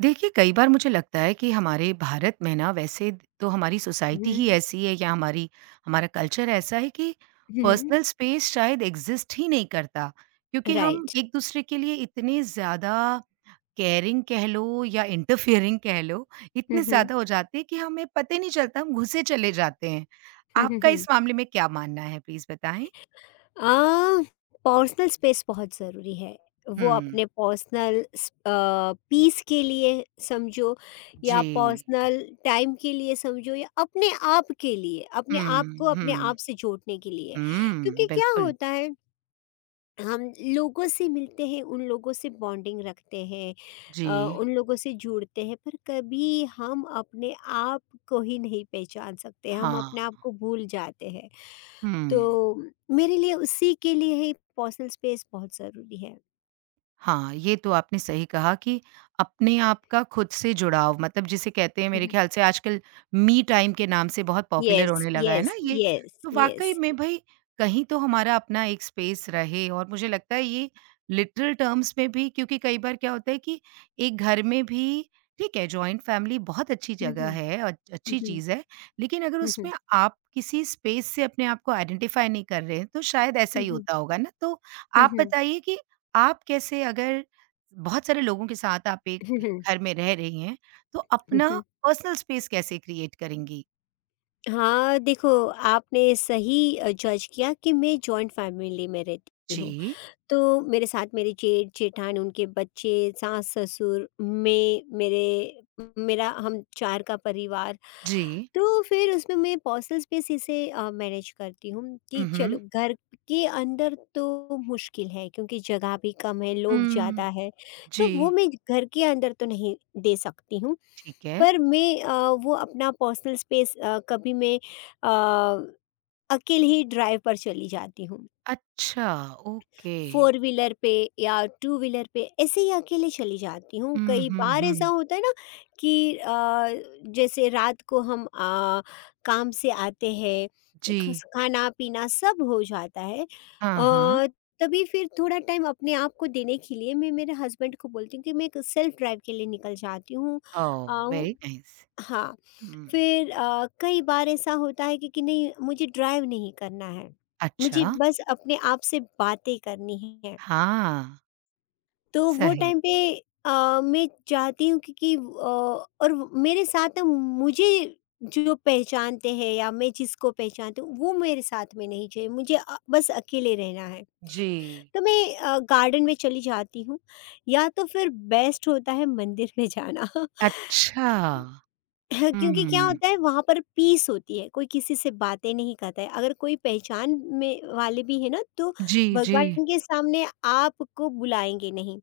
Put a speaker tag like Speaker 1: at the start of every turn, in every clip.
Speaker 1: देखिए, कई बार मुझे लगता है कि हमारे भारत में ना वैसे तो हमारी सोसाइटी ही
Speaker 2: हुँ,
Speaker 1: ऐसी है या हमारी हमारा कल्चर ऐसा है कि
Speaker 2: हुँ।
Speaker 1: पर्सनल स्पेस शायद एग्ज़िस्ट ही नहीं करता। क्योंकि हम
Speaker 2: राइट।
Speaker 1: एक-दूसरे के लिए इतने ज़्यादा केयरिंग कह लो या इंटरफियरिंग कह लो,
Speaker 2: हुँ,
Speaker 1: इतने
Speaker 2: हुँ।
Speaker 1: ज़्यादा हो जाते हैं कि हमें पता ही नहीं चलता, हम घुसे चले जाते हैं।
Speaker 2: हुँ, हुँ,
Speaker 1: आपका इस
Speaker 2: हुँ।
Speaker 1: मामले में क्या मानना है प्लीज़ बताएँ?
Speaker 2: अ, पर्सनल स्पेस बहुत ज़रूरी है। वो
Speaker 1: हुँ,
Speaker 2: अपने पर्सनल पीस के लिए समझो या
Speaker 1: जी।
Speaker 2: पर्सनल टाइम के लिए समझो या अपने आप के लिए, अपने आप को
Speaker 1: हुँ,
Speaker 2: अपने आप
Speaker 1: हुँ।
Speaker 2: से जोड़ने के लिए। क्योंकि
Speaker 1: हुँ,
Speaker 2: क्या
Speaker 1: बिल्कुल।
Speaker 2: होता है, हम लोगों से मिलते हैं, उन लोगों से बॉन्डिंग रखते हैं,
Speaker 1: जी।
Speaker 2: उन लोगों से जुड़ते हैं, पर कभी हम अपने आप को ही नहीं पहचान सकते, हम
Speaker 1: हाँ,
Speaker 2: अपने आप को भूल जाते हैं। तो
Speaker 1: हुँ।
Speaker 2: मेरे लिए उसी के लिए ही पर्सनल स्पेस बहुत ज़रूरी है।
Speaker 1: हाँ, ये तो आपने सही कहा कि अपने आप का खुद से जुड़ाव मतलब जिसे कहते हैं मेरे
Speaker 2: हम्म।
Speaker 1: ख़्याल से आजकल मी टाइम के नाम से बहुत पॉपुलर
Speaker 2: यस,
Speaker 1: होने लगा है
Speaker 2: यस,
Speaker 1: ना ये।
Speaker 2: यस,
Speaker 1: तो
Speaker 2: यस।
Speaker 1: वाक़ई में भई कहीं तो हमारा अपना एक स्पेस रहे और मुझे लगता है ये लिटरल टर्म्स में भी क्योंकि कई बार क्या होता है कि एक घर में भी ठीक है, जॉइंट फैमिली बहुत अच्छी
Speaker 2: हम्म,
Speaker 1: जगह है और अच्छी
Speaker 2: हम्म,
Speaker 1: चीज़ है। लेकिन अगर
Speaker 2: हम्म,
Speaker 1: उसमें आप किसी स्पेस से अपने आप को आइडेंटिफ़ाई नहीं कर रहे हैं, तो शायद ऐसा ही
Speaker 2: हम्म,
Speaker 1: होता होगा ना? तो आप
Speaker 2: हम्म,
Speaker 1: बताइए कि आप कैसे अगर बहुत सारे लोगों के साथ आप
Speaker 2: हम्म,
Speaker 1: एक घर में रह रही हैं, तो अपना पर्सनल स्पेस कैसे क्रिएट करेंगी?
Speaker 2: हाँ, देखो, आपने सही जज किया कि मैं जॉइंट फैमिली में रहती हूँ।
Speaker 1: जी,
Speaker 2: तो मेरे साथ मेरे जेठ जेठान, उनके बच्चे, सास ससुर, मैं मेरे मेरा, हम चार का परिवार।
Speaker 1: जी।
Speaker 2: तो फिर उसमें मैं पर्सनल स्पेस इसे मैनेज करती हूँ कि
Speaker 1: हुँ, हुँ।
Speaker 2: चलो, घर के अंदर तो मुश्किल है क्योंकि जगह भी कम है, लोग
Speaker 1: हुँ,
Speaker 2: ज़्यादा है, तो वो
Speaker 1: जी,
Speaker 2: मैं घर के अंदर तो नहीं दे सकती हूँ।
Speaker 1: ठीक है।
Speaker 2: पर मैं, वो अपना पर्सनल स्पेस, कभी मैं अ, अकेले ही ड्राइव पर चली जाती हूँ।
Speaker 1: अच्छा, ओके।
Speaker 2: फोर व्हीलर पे या टू व्हीलर पे ऐसे ही अकेले चली जाती हूँ।
Speaker 1: हुँ,
Speaker 2: कई
Speaker 1: हुँ,
Speaker 2: बार ऐसा
Speaker 1: हुँ।
Speaker 2: होता है ना कि आ, जैसे रात को हम काम से आते हैं,
Speaker 1: जी,
Speaker 2: खाना पीना सब हो जाता है,
Speaker 1: हाँ, हाँ।
Speaker 2: आ, तभी फिर थोड़ा टाइम अपने आप को देने के लिए मैं मेरे हस्बैंड को बोलती हूँ कि मैं सेल्फ ड्राइव के लिए निकल जाती हूँ।
Speaker 1: ओह!
Speaker 2: Ah,
Speaker 1: very nice.
Speaker 2: हाँ।
Speaker 1: हुँ,
Speaker 2: फिर कई बार ऐसा होता है कि नहीं, मुझे ड्राइव नहीं करना है, मुझे
Speaker 1: अच्छा।
Speaker 2: बस अपने आप से बातें करनी है।
Speaker 1: हाँ,
Speaker 2: तो वो
Speaker 1: सही।
Speaker 2: टाइम पे मैं चाहती हूँ, क्योंकि और मेरे साथ ना, मुझे जो पहचानते हैं या मैं जिसको पहचानती हूँ वो मेरे साथ में नहीं चाहिए। मुझे बस अकेले रहना है।
Speaker 1: जी,
Speaker 2: तो मैं गार्डन में चली जाती हूँ, या तो फिर बेस्ट होता है मंदिर में जाना।
Speaker 1: अच्छा।
Speaker 2: क्योंकि क्या
Speaker 1: हुँ,
Speaker 2: होता है, वहाँ पर पीस होती है, कोई किसी से बातें नहीं करता है। अगर कोई पहचान में वाले भी है ना, तो
Speaker 1: जी, जी।
Speaker 2: भगवान के सामने आपको बुलाएंगे नहीं।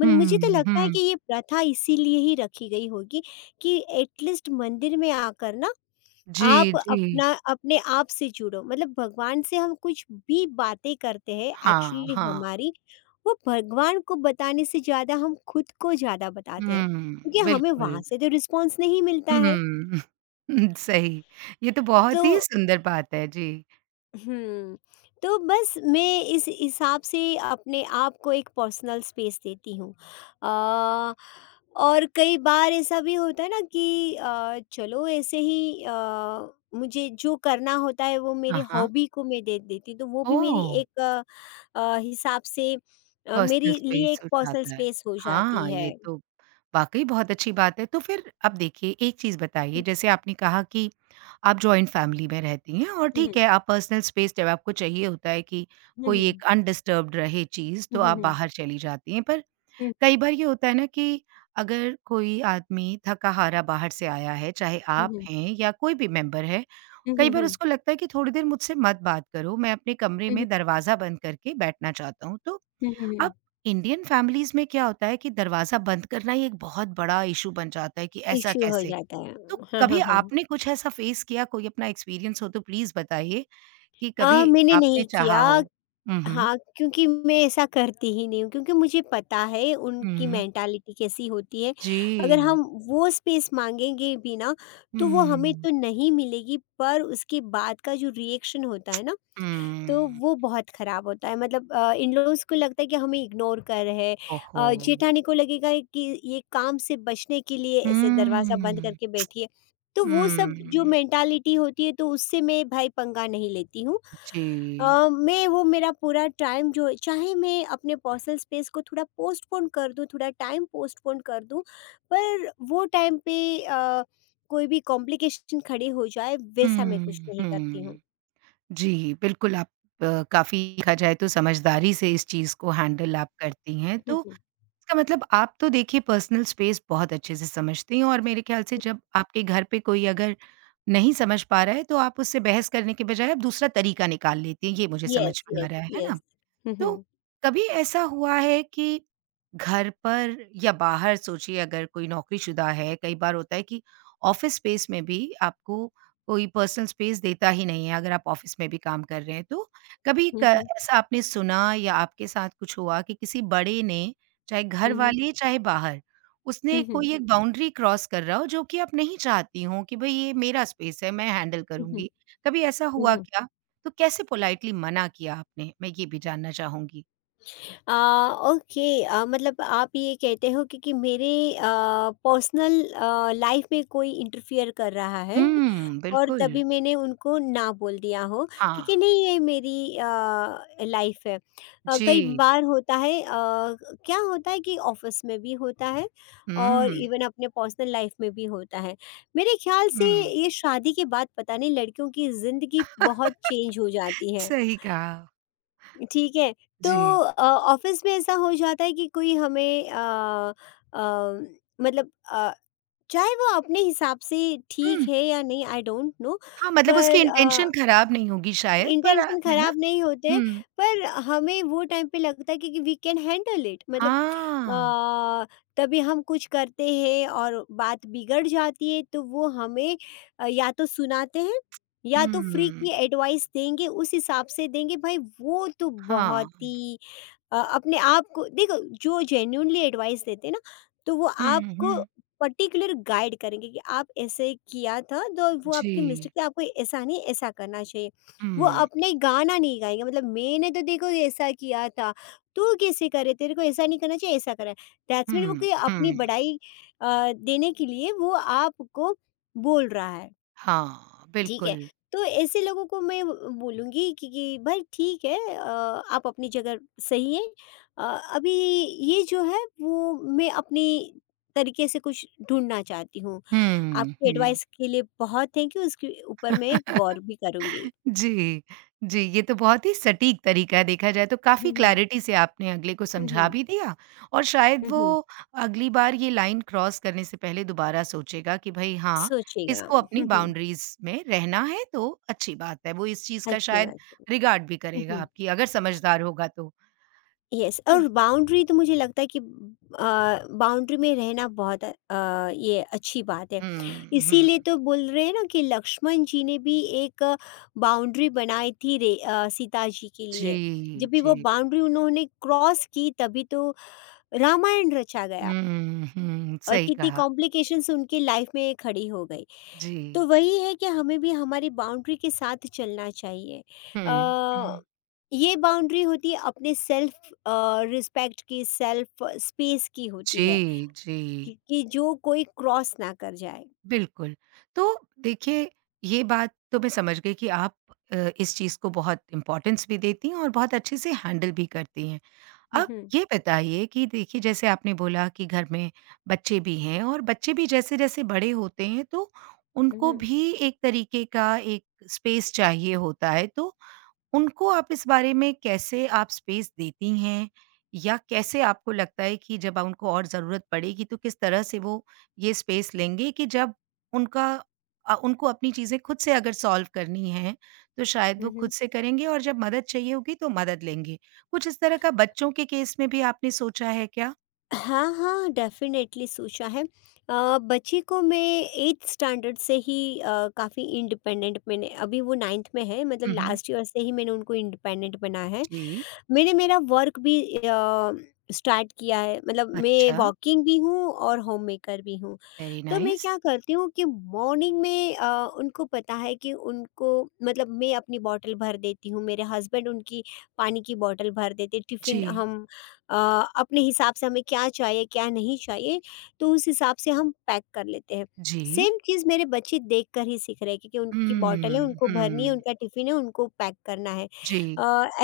Speaker 2: मतलब मुझे तो
Speaker 1: हुँ,
Speaker 2: लगता है
Speaker 1: हुँ।
Speaker 2: कि ये प्रथा इसीलिए ही रखी गई होगी कि एटलीस्ट मंदिर में आकर ना
Speaker 1: जी,
Speaker 2: आप
Speaker 1: जी।
Speaker 2: अपना अपने आप से जुड़ो। मतलब भगवान से हम कुछ भी बातें करते हैं,
Speaker 1: हाँ,
Speaker 2: एक्चुअली
Speaker 1: हाँ।
Speaker 2: हमारी वो भगवान को बताने से ज़्यादा हम खुद को ज़्यादा बताते हैं,
Speaker 1: हुँ,
Speaker 2: क्योंकि हमें वहाँ
Speaker 1: बिल्कुल।
Speaker 2: से तो रिस्पॉन्स नहीं मिलता है।
Speaker 1: हुँ। सही। ये तो
Speaker 2: तो
Speaker 1: बहुत ही सुंदर बात है। जी।
Speaker 2: हम्म तो बस मैं इस हिसाब से अपने आप को एक पर्सनल स्पेस देती हूँ। अ, और कई बार ऐसा भी होता है ना कि चलो ऐसे ही, मुझे जो करना होता है वो मेरे
Speaker 1: हाँ, हाँ।
Speaker 2: हॉबी को मैं दे देती हूँ, तो वो भी मेरी
Speaker 1: ओह!
Speaker 2: एक, हिसाब से
Speaker 1: पर्सनल
Speaker 2: मेरे लिए
Speaker 1: स्पेस
Speaker 2: एक
Speaker 1: हो
Speaker 2: पर्सनल
Speaker 1: जाता है।
Speaker 2: स्पेस हो जाती
Speaker 1: हाँ,
Speaker 2: है।
Speaker 1: ये तो वाक़ई बहुत अच्छी बात है। तो फिर अब देखिए एक चीज़ बताइए
Speaker 2: हम्म,
Speaker 1: जैसे आपने कहा कि आप जॉइंट फ़ैमिली में रहती हैं और
Speaker 2: हम्म,
Speaker 1: ठीक है आप पर्सनल स्पेस जब आपको चाहिए होता है कि कोई
Speaker 2: हम्म,
Speaker 1: एक अनडिस्टर्ब्ड रहे चीज़ तो आप
Speaker 2: हम्म,
Speaker 1: बाहर चली जाती हैं। पर
Speaker 2: हम्म,
Speaker 1: कई बार ये होता है ना कि अगर कोई आदमी थका-हारा बाहर से आया है, चाहे
Speaker 2: हम्म,
Speaker 1: आप
Speaker 2: हम्म,
Speaker 1: हैं या कोई भी मेंबर है,
Speaker 2: हम्म, हम्म,
Speaker 1: कई बार
Speaker 2: हम्म, हम्म,
Speaker 1: उसको लगता है कि थोड़ी देर मुझसे मत बात करो, मैं अपने कमरे
Speaker 2: हम्म, हम्म,
Speaker 1: में दरवाज़ा बंद करके बैठना चाहता हूँ। तो
Speaker 2: हम्म, हम्म, हम्म।
Speaker 1: अब इंडियन फैमिलीज़ में क्या होता है कि दरवाज़ा बंद करना ही एक बहुत बड़ा इश्यू बन जाता है कि ऐसा
Speaker 2: इश्यू हो
Speaker 1: कैसे?
Speaker 2: जाता है।
Speaker 1: तो
Speaker 2: हाँ,
Speaker 1: कभी
Speaker 2: हाँ, हाँ।
Speaker 1: आपने कुछ ऐसा फेस किया, कोई अपना एक्सपीरियंस हो तो प्लीज़ बताइए कि कभी
Speaker 2: मैंने
Speaker 1: आपने
Speaker 2: नहीं
Speaker 1: चाहा
Speaker 2: किया।
Speaker 1: हो? हुँ, हुँ।
Speaker 2: हाँ, क्योंकि मैं ऐसा करती ही नहीं हूँ, क्योंकि मुझे पता है उनकी
Speaker 1: हुँ।
Speaker 2: मेंटालिटी कैसी होती है। अगर
Speaker 1: जी।
Speaker 2: हम वो स्पेस माँगेंगे भी ना, तो वो हमें
Speaker 1: हुँ।
Speaker 2: तो नहीं मिलेगी, पर उसके बाद का जो रिएक्शन होता है ना, तो
Speaker 1: हुँ।
Speaker 2: वो बहुत ख़राब होता है। मतलब इन-लॉज़ को लगता है कि हमें इग्नोर कर रहे हैं,
Speaker 1: ओहो!
Speaker 2: जेठानी को लगेगा कि ये काम से बचने के लिए ऐसे दरवाज़ा
Speaker 1: हुँ,
Speaker 2: बंद
Speaker 1: हुँ।
Speaker 2: करके बैठी है। तो वो सब जो मेंटालिटी होती है, तो उससे मैं भाई पंगा नहीं लेती हूँ।
Speaker 1: जी।
Speaker 2: मैं वो मेरा पूरा टाइम जो है, चाहे मैं अपने पर्सनल स्पेस को थोड़ा पोस्टपोन कर दूँ, थोड़ा टाइम पोस्टपोन कर दूँ, पर वो टाइम पे अ, कोई भी कॉम्प्लिकेशन खड़ी हो जाए वैसा मैं कुछ
Speaker 1: हुँ,
Speaker 2: नहीं करती हूँ।
Speaker 1: हुँ। जी, बिल्कुल आप काफ़ी देखा जाए तो समझदारी से इस चीज़ को हैंडल आप करती हैं। तो इसका मतलब आप तो देखिए पर्सनल स्पेस बहुत अच्छे से समझती हैं और मेरे ख़्याल से जब आपके घर पे कोई अगर नहीं समझ पा रहा है तो आप उससे बहस करने के बजाय आप दूसरा तरीका निकाल लेती हैं, ये मुझे
Speaker 2: Yes,
Speaker 1: समझ में आ
Speaker 2: yes,
Speaker 1: रहा है ना?
Speaker 2: yes.
Speaker 1: तो
Speaker 2: Mhm,
Speaker 1: कभी ऐसा हुआ है कि घर पर या बाहर सोचिए अगर कोई नौकरीशुदा है, कई बार होता है कि ऑफ़िस स्पेस में भी आपको कोई पर्सनल स्पेस देता ही नहीं है, अगर आप ऑफ़िस में भी काम कर रहे हैं तो। कभी क
Speaker 2: mhm,
Speaker 1: ऐसा आपने सुना या आपके साथ कुछ हुआ कि किसी बड़े ने, चाहे
Speaker 2: mhm,
Speaker 1: घरवाले चाहे बाहर, उसने
Speaker 2: mhm,
Speaker 1: कोई एक बाउंड्री क्रॉस कर रहा हो जो कि आप नहीं चाहती हो कि भई ये मेरा स्पेस है, मैं हैंडल
Speaker 2: mhm,
Speaker 1: करूँगी। कभी ऐसा हुआ
Speaker 2: mhm.
Speaker 1: क्या? तो कैसे पोलाइटली मना किया आपने? मैं ये भी जानना चाहूँगी।
Speaker 2: आ, ओके, मतलब आप ये कहते हो कि मेरे पर्सनल लाइफ में कोई इंटरफियर कर रहा है
Speaker 1: हुँ,
Speaker 2: और
Speaker 1: बिल्कुल।
Speaker 2: तभी मैंने उनको ना बोल दिया हो,
Speaker 1: हाँ।
Speaker 2: क्योंकि नहीं, ये मेरी लाइफ है। कई
Speaker 1: जी।
Speaker 2: बार होता है, क्या होता है कि ऑफिस में भी होता है और
Speaker 1: हुँ,
Speaker 2: इवन अपने पर्सनल लाइफ में भी होता है, मेरे ख्याल से।
Speaker 1: हुँ।
Speaker 2: ये शादी के बाद पता नहीं लड़कियों की ज़िंदगी बहुत चेंज हो जाती है,
Speaker 1: सही कहा।
Speaker 2: ठीक है। तो
Speaker 1: जी।
Speaker 2: ऑफ़िस में ऐसा हो जाता है कि कोई हमें, अ, मतलब, चाहे वो अपने हिसाब से
Speaker 1: हुँ।
Speaker 2: ठीक है या नहीं, आई डोंट नो।
Speaker 1: हाँ, मतलब उसकी
Speaker 2: पर
Speaker 1: इंटेंशन ख़राब नहीं होगी शायद पर
Speaker 2: इंटेंशन
Speaker 1: है ना?
Speaker 2: ख़राब नहीं होते हैं,
Speaker 1: हुँ।
Speaker 2: पर हमें वो टाइम पे लगता है कि वी कैन हैंडल इट। मतलब
Speaker 1: हाँ।
Speaker 2: अ, तभी हम कुछ करते हैं और बात बिगड़ जाती है, तो वो हमें या तो सुनाते हैं, या तो फ्री
Speaker 1: हुँ।
Speaker 2: की एडवाइस देंगे, उस हिसाब से देंगे। भाई वो तो बहुत
Speaker 1: हाँ।
Speaker 2: ही, अपने आप को देखो, जो जेन्युइनली एडवाइस देते हैं ना, तो वो
Speaker 1: हुँ,
Speaker 2: आपको
Speaker 1: हुँ।
Speaker 2: पर्टिकुलर गाइड करेंगे कि आप ऐसे किया था तो वो
Speaker 1: जी।
Speaker 2: आपकी मिस्टेक थी, आपको ऐसा नहीं ऐसा करना चाहिए। वो
Speaker 1: हुँ,
Speaker 2: अपने गाना नहीं गाएंगे, मतलब मैंने तो देखो ये ऐसा किया था, तू कैसे करे, तेरे को ऐसा नहीं करना चाहिए ऐसा करा, दैट्स मीन वो
Speaker 1: हुँ,
Speaker 2: कोई अपनी
Speaker 1: हुँ।
Speaker 2: बड़ाई देने के लिए वो आपको बोल रहा है।
Speaker 1: हाँ,
Speaker 2: ठीक है।
Speaker 1: बिल्कुल।
Speaker 2: तो ऐसे लोगों को मैं बोलूँगी कि भाई, ठीक है, आप अपनी जगह सही हैं। अ, अभी ये जो है वो मैं अपनी तरीके से कुछ ढूँढना चाहती हूँ।
Speaker 1: हुँ,
Speaker 2: आपकी
Speaker 1: हुँ।
Speaker 2: एडवाइस के लिए बहुत थैंक यू, इसके ऊपर मैं गौर भी करूँगी।
Speaker 1: जी, जी, ये तो बहुत ही सटीक तरीका है देखा जाए तो,
Speaker 2: हुँ,
Speaker 1: काफ़ी
Speaker 2: हुँ।
Speaker 1: क्लैरिटी से आपने अगले को
Speaker 2: हुँ,
Speaker 1: समझा
Speaker 2: हुँ।
Speaker 1: भी दिया और शायद
Speaker 2: हुँ,
Speaker 1: वो
Speaker 2: हुँ।
Speaker 1: अगली बार ये लाइन क्रॉस करने से पहले दोबारा सोचेगा कि भई हाँ,
Speaker 2: सोचिएगा।
Speaker 1: इसको अपनी
Speaker 2: हुँ, हुँ।
Speaker 1: बाउंड्रीज़ में रहना है तो अच्छी बात है, वो इस चीज़ का
Speaker 2: अच्छी
Speaker 1: शायद
Speaker 2: बात है।
Speaker 1: रिगार्ड भी
Speaker 2: हुँ,
Speaker 1: करेगा
Speaker 2: हुँ।
Speaker 1: आपकी अगर समझदार होगा तो।
Speaker 2: यस, और बाउंड्री तो मुझे लगता है कि बाउंड्री में रहना बहुत, ये अच्छी बात है।
Speaker 1: हुँ, हुँ,
Speaker 2: इसीलिए तो बोल रहे हैं ना कि लक्ष्मण जी ने भी एक बाउंड्री बनाई थी रे, सीता जी के लिए।
Speaker 1: जी,
Speaker 2: जब भी वो
Speaker 1: जी।
Speaker 2: बाउंड्री उन्होंने क्रॉस की, तभी तो रामायण रचा गया
Speaker 1: हुँ, हुँ,
Speaker 2: और
Speaker 1: सही
Speaker 2: कितनी
Speaker 1: कहा।
Speaker 2: कॉम्प्लिकेशंस उनकी लाइफ में खड़ी हो गई।
Speaker 1: जी।
Speaker 2: तो वही है कि हमें भी हमारी बाउंड्री के साथ चलना चाहिए।
Speaker 1: हुँ,
Speaker 2: अ,
Speaker 1: हुँ।
Speaker 2: ये बाउंड्री होती है अपने सेल्फ रिस्पेक्ट की, सेल्फ स्पेस की
Speaker 1: जी,
Speaker 2: होती है
Speaker 1: जी।
Speaker 2: कि जो कोई क्रॉस ना कर जाए।
Speaker 1: बिल्कुल। तो देखिए, ये बात तो मैं समझ गई कि आप इस चीज़ को बहुत इम्पोर्टेंस भी देती हैं और बहुत अच्छे से हैंडल भी करती हैं।
Speaker 2: हम्म,
Speaker 1: अब
Speaker 2: हम्म,
Speaker 1: ये बताइए कि देखिए, जैसे आपने बोला कि घर में बच्चे भी हैं और बच्चे भी जैसे-जैसे बड़े होते हैं, तो उनको
Speaker 2: हम्म,
Speaker 1: भी एक तरीके का एक स्पेस चाहिए होता है। तो उनको आप इस बारे में कैसे आप स्पेस देती हैं? या कैसे आपको लगता है कि जब उनको और ज़रूरत पड़ेगी तो किस तरह से वो ये स्पेस लेंगे कि जब उनका उनको अपनी चीज़ें खुद से अगर सॉल्व करनी हैं, तो शायद वो
Speaker 2: हम्म।
Speaker 1: खुद से करेंगे और जब मदद चाहिए होगी तो मदद लेंगे। कुछ इस तरह का बच्चों के केस में भी आपने सोचा है क्या?
Speaker 2: हाँ, हाँ, डेफ़िनेटली सोचा है। बच्ची को मैं 8th स्टैंडर्ड से ही काफ़ी इंडिपेंडेंट, मैंने अभी वो 9th में है, मतलब
Speaker 1: हुँ, हुँ।
Speaker 2: लास्ट ईयर से ही मैंने उनको इंडिपेंडेंट बनाया है।
Speaker 1: जी।
Speaker 2: मैंने मेरा वर्क भी स्टार्ट किया है, मतलब मैं
Speaker 1: अच्छा,
Speaker 2: वर्किंग भी हूँ और होममेकर भी हूँ।
Speaker 1: वेरी
Speaker 2: तो मैं
Speaker 1: नाइस।
Speaker 2: क्या करती हूँ कि मॉर्निंग में, उनको पता है कि उनको, मतलब मैं अपनी बॉटल भर देती हूँ, मेरे हस्बैंड उनकी पानी की बॉटल भर देते, टिफ़िन
Speaker 1: जी।
Speaker 2: हम अपने हिसाब से हमें क्या चाहिए क्या नहीं चाहिए, तो उस हिसाब से हम पैक कर लेते हैं।
Speaker 1: जी।
Speaker 2: सेम चीज़ मेरे बच्चे देखकर ही सीख रहे हैं, क्योंकि उनकी बॉटल है,
Speaker 1: हुँ,
Speaker 2: उनको भरनी है,
Speaker 1: हुँ।
Speaker 2: उनका टिफ़िन है, उनको पैक करना है।
Speaker 1: जी।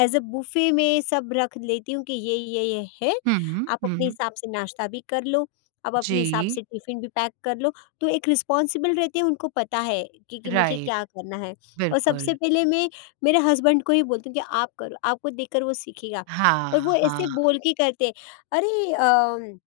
Speaker 2: एज अ बुफे में सब रख लेती हूँ कि ये है,
Speaker 1: हुँ,
Speaker 2: आप अपने
Speaker 1: हुँ।
Speaker 2: हिसाब से नाश्ता भी कर लो, अब अपने
Speaker 1: जी।
Speaker 2: हिसाब से टिफ़िन भी पैक कर लो, तो एक रिस्पॉन्सिबल रहते हैं, उनको पता है कि मुझे
Speaker 1: राइट।
Speaker 2: क्या करना है। और सबसे
Speaker 1: बिल्कुल,
Speaker 2: पहले मैं मेरे हस्बैंड को ही बोलती हूँ कि आप करो, आपको देखकर वो सीखेगा, और
Speaker 1: हाँ,
Speaker 2: वो ऐसे
Speaker 1: हाँ।
Speaker 2: बोल के करते हैं, अरे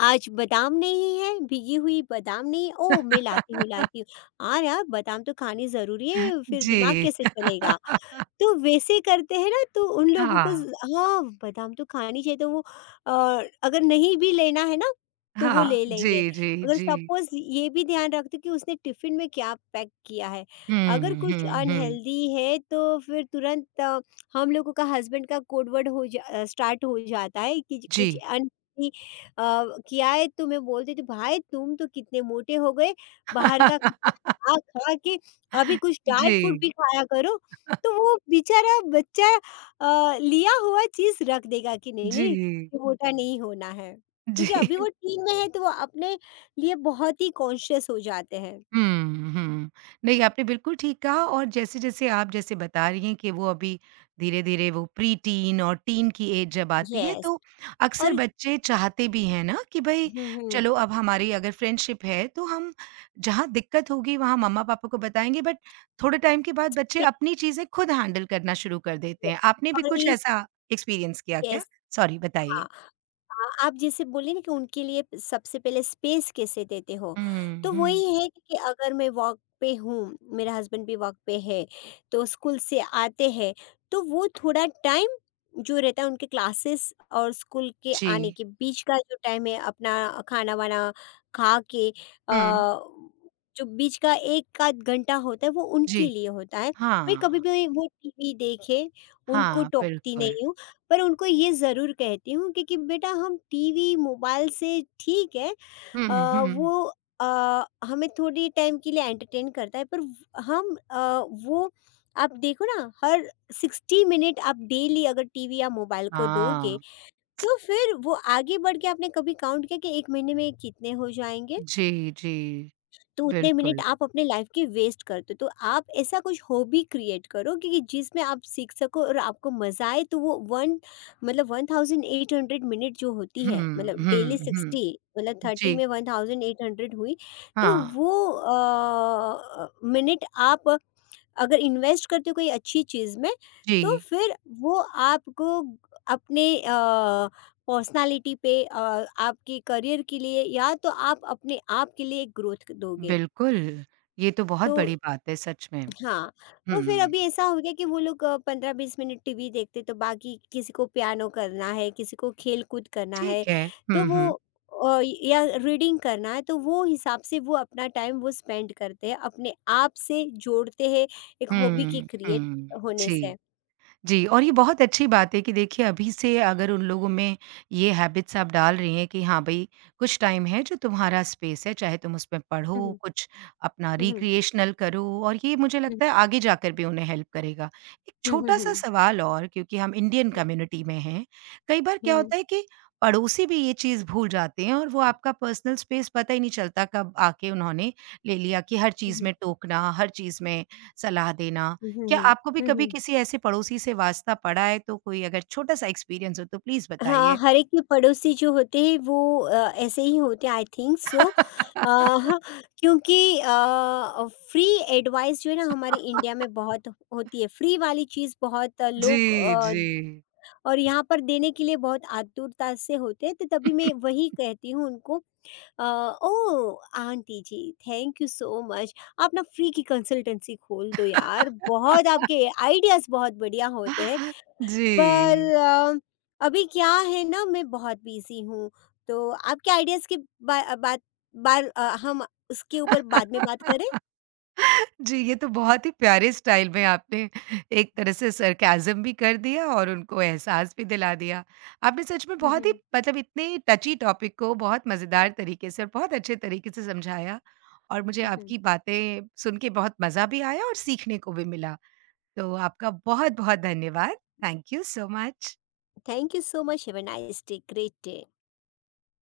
Speaker 2: आज बादाम नहीं है, भीगी हुई बादाम नहीं है, ओह! मैं लाती हूँ, लाती हूँ। हाँ यार, बादाम तो खानी ज़रूरी है, फिर दिमाग
Speaker 1: जी।
Speaker 2: कैसे चलेगा? तो वैसे करते हैं ना, तो उन लोगों को
Speaker 1: हाँ,
Speaker 2: हाँ, बादाम तो खानी चाहिए, तो वो अगर नहीं भी लेना है ना, तो वो
Speaker 1: हाँ,
Speaker 2: ले लेंगे।
Speaker 1: जी, जी,
Speaker 2: अगर
Speaker 1: जी।
Speaker 2: सपोज ये भी ध्यान रखते कि उसने टिफिन में क्या पैक किया है, अगर
Speaker 1: हुँ,
Speaker 2: कुछ
Speaker 1: हुँ, हुँ,
Speaker 2: अनहेल्दी है तो फिर तुरंत, हम लोगों का, हस्बैंड का कोडवर्ड हो जा स्टार्ट हो जाता है कि
Speaker 1: जी।
Speaker 2: कुछ अनहेल्दी किया है, तो मैं बोल देती हूँ, भाई तुम तो कितने मोटे हो गए बाहर का खाना खा खा के, अभी कुछ डाइट फूड भी
Speaker 1: जी,
Speaker 2: खाया करो। तो वो बेचारा बच्चा लिया हुआ चीज़ रख देगा कि नहीं-नहीं,
Speaker 1: जी,
Speaker 2: मोटा नहीं होना है। क्योंकि
Speaker 1: जी।
Speaker 2: अभी वो टीन में है, तो वो अपने लिए बहुत ही कॉन्शियस हो जाते हैं।
Speaker 1: हुँ, हुँ। नहीं, आपने बिल्कुल ठीक कहा और जैसे-जैसे आप जैसे बता रही हैं कि वो अभी धीरे-धीरे वो प्री-टीन और टीन की एज जब आती है,
Speaker 2: यस।
Speaker 1: तो अक्सर
Speaker 2: और
Speaker 1: बच्चे चाहते भी हैं ना कि भई
Speaker 2: हुँ, हुँ।
Speaker 1: चलो अब हमारी अगर फ्रेंडशिप है, तो हम जहाँ दिक्कत होगी वहाँ मम्मा-पापा को बताएँगे, बट थोड़े टाइम के बाद बच्चे अपनी चीज़ें खुद हैंडल करना शुरू कर देते हैं। आपने भी
Speaker 2: और
Speaker 1: कुछ
Speaker 2: इस
Speaker 1: ऐसा एक्सपीरियंस किया क्या?
Speaker 2: यस,
Speaker 1: सॉरी बताइए।
Speaker 2: हाँ। हाँ, आप जैसे बोले ना कि उनके लिए सबसे पहले स्पेस कैसे देते हो,
Speaker 1: हुँ,
Speaker 2: तो
Speaker 1: हुँ।
Speaker 2: वही है कि अगर मैं वॉक पे हूँ, मेरा हस्बैंड भी वॉक पे है, तो स्कूल से आते हैं, तो वो थोड़ा टाइम जो रहता है उनके क्लासेस और स्कूल के आने
Speaker 1: जी।
Speaker 2: के बीच का जो टाइम है, अपना खाना-वाना खा के,
Speaker 1: हुँ।
Speaker 2: जो बीच का 1 आध घंटा होता है वो
Speaker 1: जी।
Speaker 2: उनके लिए होता है। मैं कभी
Speaker 1: हाँ।
Speaker 2: भी वो टीवी देखे, उनको
Speaker 1: हाँ,
Speaker 2: टोकती
Speaker 1: बिल्कुल।
Speaker 2: नहीं हूँ। पर उनको ये ज़रूर कहती हूँ कि बेटा, हम टीवी, मोबाइल से ठीक है, अ,
Speaker 1: हुँ, हुँ।
Speaker 2: वो अ, हमें थोड़ी टाइम के लिए एंटरटेन करता है, पर हम वो, आप देखो ना, हर 60 मिनट आप डेली अगर टीवी या मोबाइल को
Speaker 1: हाँ,
Speaker 2: दोगे, तो फिर वो आगे बढ़ के, आपने कभी काउंट किया कि 1 महीने में कितने हो जाएँगे?
Speaker 1: जी, जी,
Speaker 2: तो उतने मिनट
Speaker 1: बिल्कुल।
Speaker 2: आप अपने लाइफ के वेस्ट करते हो। तो आप ऐसा कुछ हॉबी क्रिएट करो कि जिसमें आप सीख सको और आपको मज़ा आए, तो वो वन, मतलब 1800 मिनट जो होती है,
Speaker 1: हुँ,
Speaker 2: मतलब डेली
Speaker 1: हुँ,
Speaker 2: 60,
Speaker 1: हुँ।
Speaker 2: मतलब 30
Speaker 1: जी,
Speaker 2: में 1800 हुई, तो
Speaker 1: हाँ,
Speaker 2: वो मिनट आप अगर इन्वेस्ट करते हो कोई अच्छी चीज़ में, तो
Speaker 1: जी,
Speaker 2: फिर वो आपको अपने पर्सनालिटी पे, आपके करियर के लिए, या तो आप अपने आप के लिए ग्रोथ दोगे।
Speaker 1: बिल्कुल। ये तो
Speaker 2: तो
Speaker 1: बहुत बड़ी बात है सच में।
Speaker 2: हाँ, तो फिर
Speaker 1: हुँ,
Speaker 2: अभी ऐसा हो गया कि वो लोग 15-20 मिनट टीवी देखते, तो बाकी किसी को पियानो करना है, किसी को खेल-कूद करना है,
Speaker 1: ठीक है। हुँ,
Speaker 2: तो वो,
Speaker 1: हुँ,
Speaker 2: या रीडिंग करना है, तो वो हिसाब से वो अपना टाइम वो स्पेंड करते हैं, अपने आप से जोड़ते हैं एक हॉबी के
Speaker 1: हुँ,
Speaker 2: क्रिएट
Speaker 1: हुँ,
Speaker 2: होने
Speaker 1: जी।
Speaker 2: से।
Speaker 1: जी, और ये बहुत अच्छी बात है कि देखिए अभी से अगर उन लोगों में ये हैबिट्स आप डाल रही हैं कि हाँ भई, कुछ टाइम है जो तुम्हारा स्पेस है, चाहे तुम उसमें
Speaker 2: हुँ,
Speaker 1: पढ़ो,
Speaker 2: हुँ,
Speaker 1: कुछ अपना
Speaker 2: हुँ,
Speaker 1: रिक्रिएशनल करो और ये मुझे
Speaker 2: हुँ,
Speaker 1: लगता है आगे जाकर भी उन्हें हेल्प करेगा। एक
Speaker 2: हुँ, हुँ, हुँ,
Speaker 1: छोटा-सा
Speaker 2: हुँ,
Speaker 1: सवाल और क्योंकि हम इंडियन कम्युनिटी में हैं, कई बार
Speaker 2: हुँ,
Speaker 1: क्या
Speaker 2: हुँ,
Speaker 1: होता है कि पड़ोसी भी ये चीज़ भूल जाते हैं और वो आपका पर्सनल स्पेस पता ही नहीं चलता कब आके उन्होंने ले लिया कि हर
Speaker 2: हुँ, हुँ,
Speaker 1: चीज़
Speaker 2: हुँ, हुँ,
Speaker 1: में टोकना, हर चीज़ में सलाह देना।
Speaker 2: हुँ, हुँ,
Speaker 1: क्या
Speaker 2: हुँ,
Speaker 1: आपको भी
Speaker 2: हुँ,
Speaker 1: कभी
Speaker 2: हुँ।
Speaker 1: किसी ऐसे पड़ोसी से वास्ता पड़ा है तो कोई अगर छोटा-सा एक्सपीरियंस हो तो प्लीज़
Speaker 2: हाँ,
Speaker 1: बताइए?
Speaker 2: हर एक के पड़ोसी जो होते हैं वो ऐसे ही होते हैं, आई थिंक सो। अ, ह क्योंकि फ्री एडवाइस जो है ना हमारे इंडिया में बहुत होती है, फ्री वाली चीज़ बहुत,
Speaker 1: जी,
Speaker 2: लोग
Speaker 1: जी।
Speaker 2: और यहाँ पर देने के लिए बहुत आतुरता से होते हैं, तो तभी मैं वही कहती हूँ उनको, अ, "oh! Aunty ji, thank you so much. आप ना फ्री की कंसल्टेंसी खोल दो यार, बहुत आपके आइडियाज़ बहुत बढ़िया होते हैं।"
Speaker 1: जी।
Speaker 2: पर अभी क्या है ना, मैं बहुत बिज़ी हूँ, तो आपके आइडियाज़ की बा बात बार, हम उसके ऊपर बाद में बात करें?
Speaker 1: जी, ये तो बहुत ही प्यारे स्टाइल में आपने एक तरह से सरकाज़्म भी कर दिया और उनको एहसास भी दिला दिया। आपने सच में
Speaker 2: हुँ,
Speaker 1: बहुत ही
Speaker 2: हुँ।
Speaker 1: मतलब इतने टची टॉपिक को बहुत मज़ेदार तरीके से और बहुत अच्छे तरीके से समझाया और मुझे
Speaker 2: हुँ, हुँ।
Speaker 1: आपकी बातें सुन के बहुत मज़ा भी आया और सीखने को भी मिला। तो आपका बहुत-बहुत धन्यवाद। Thank you so much.
Speaker 2: Thank you so much, have a nice day, great day.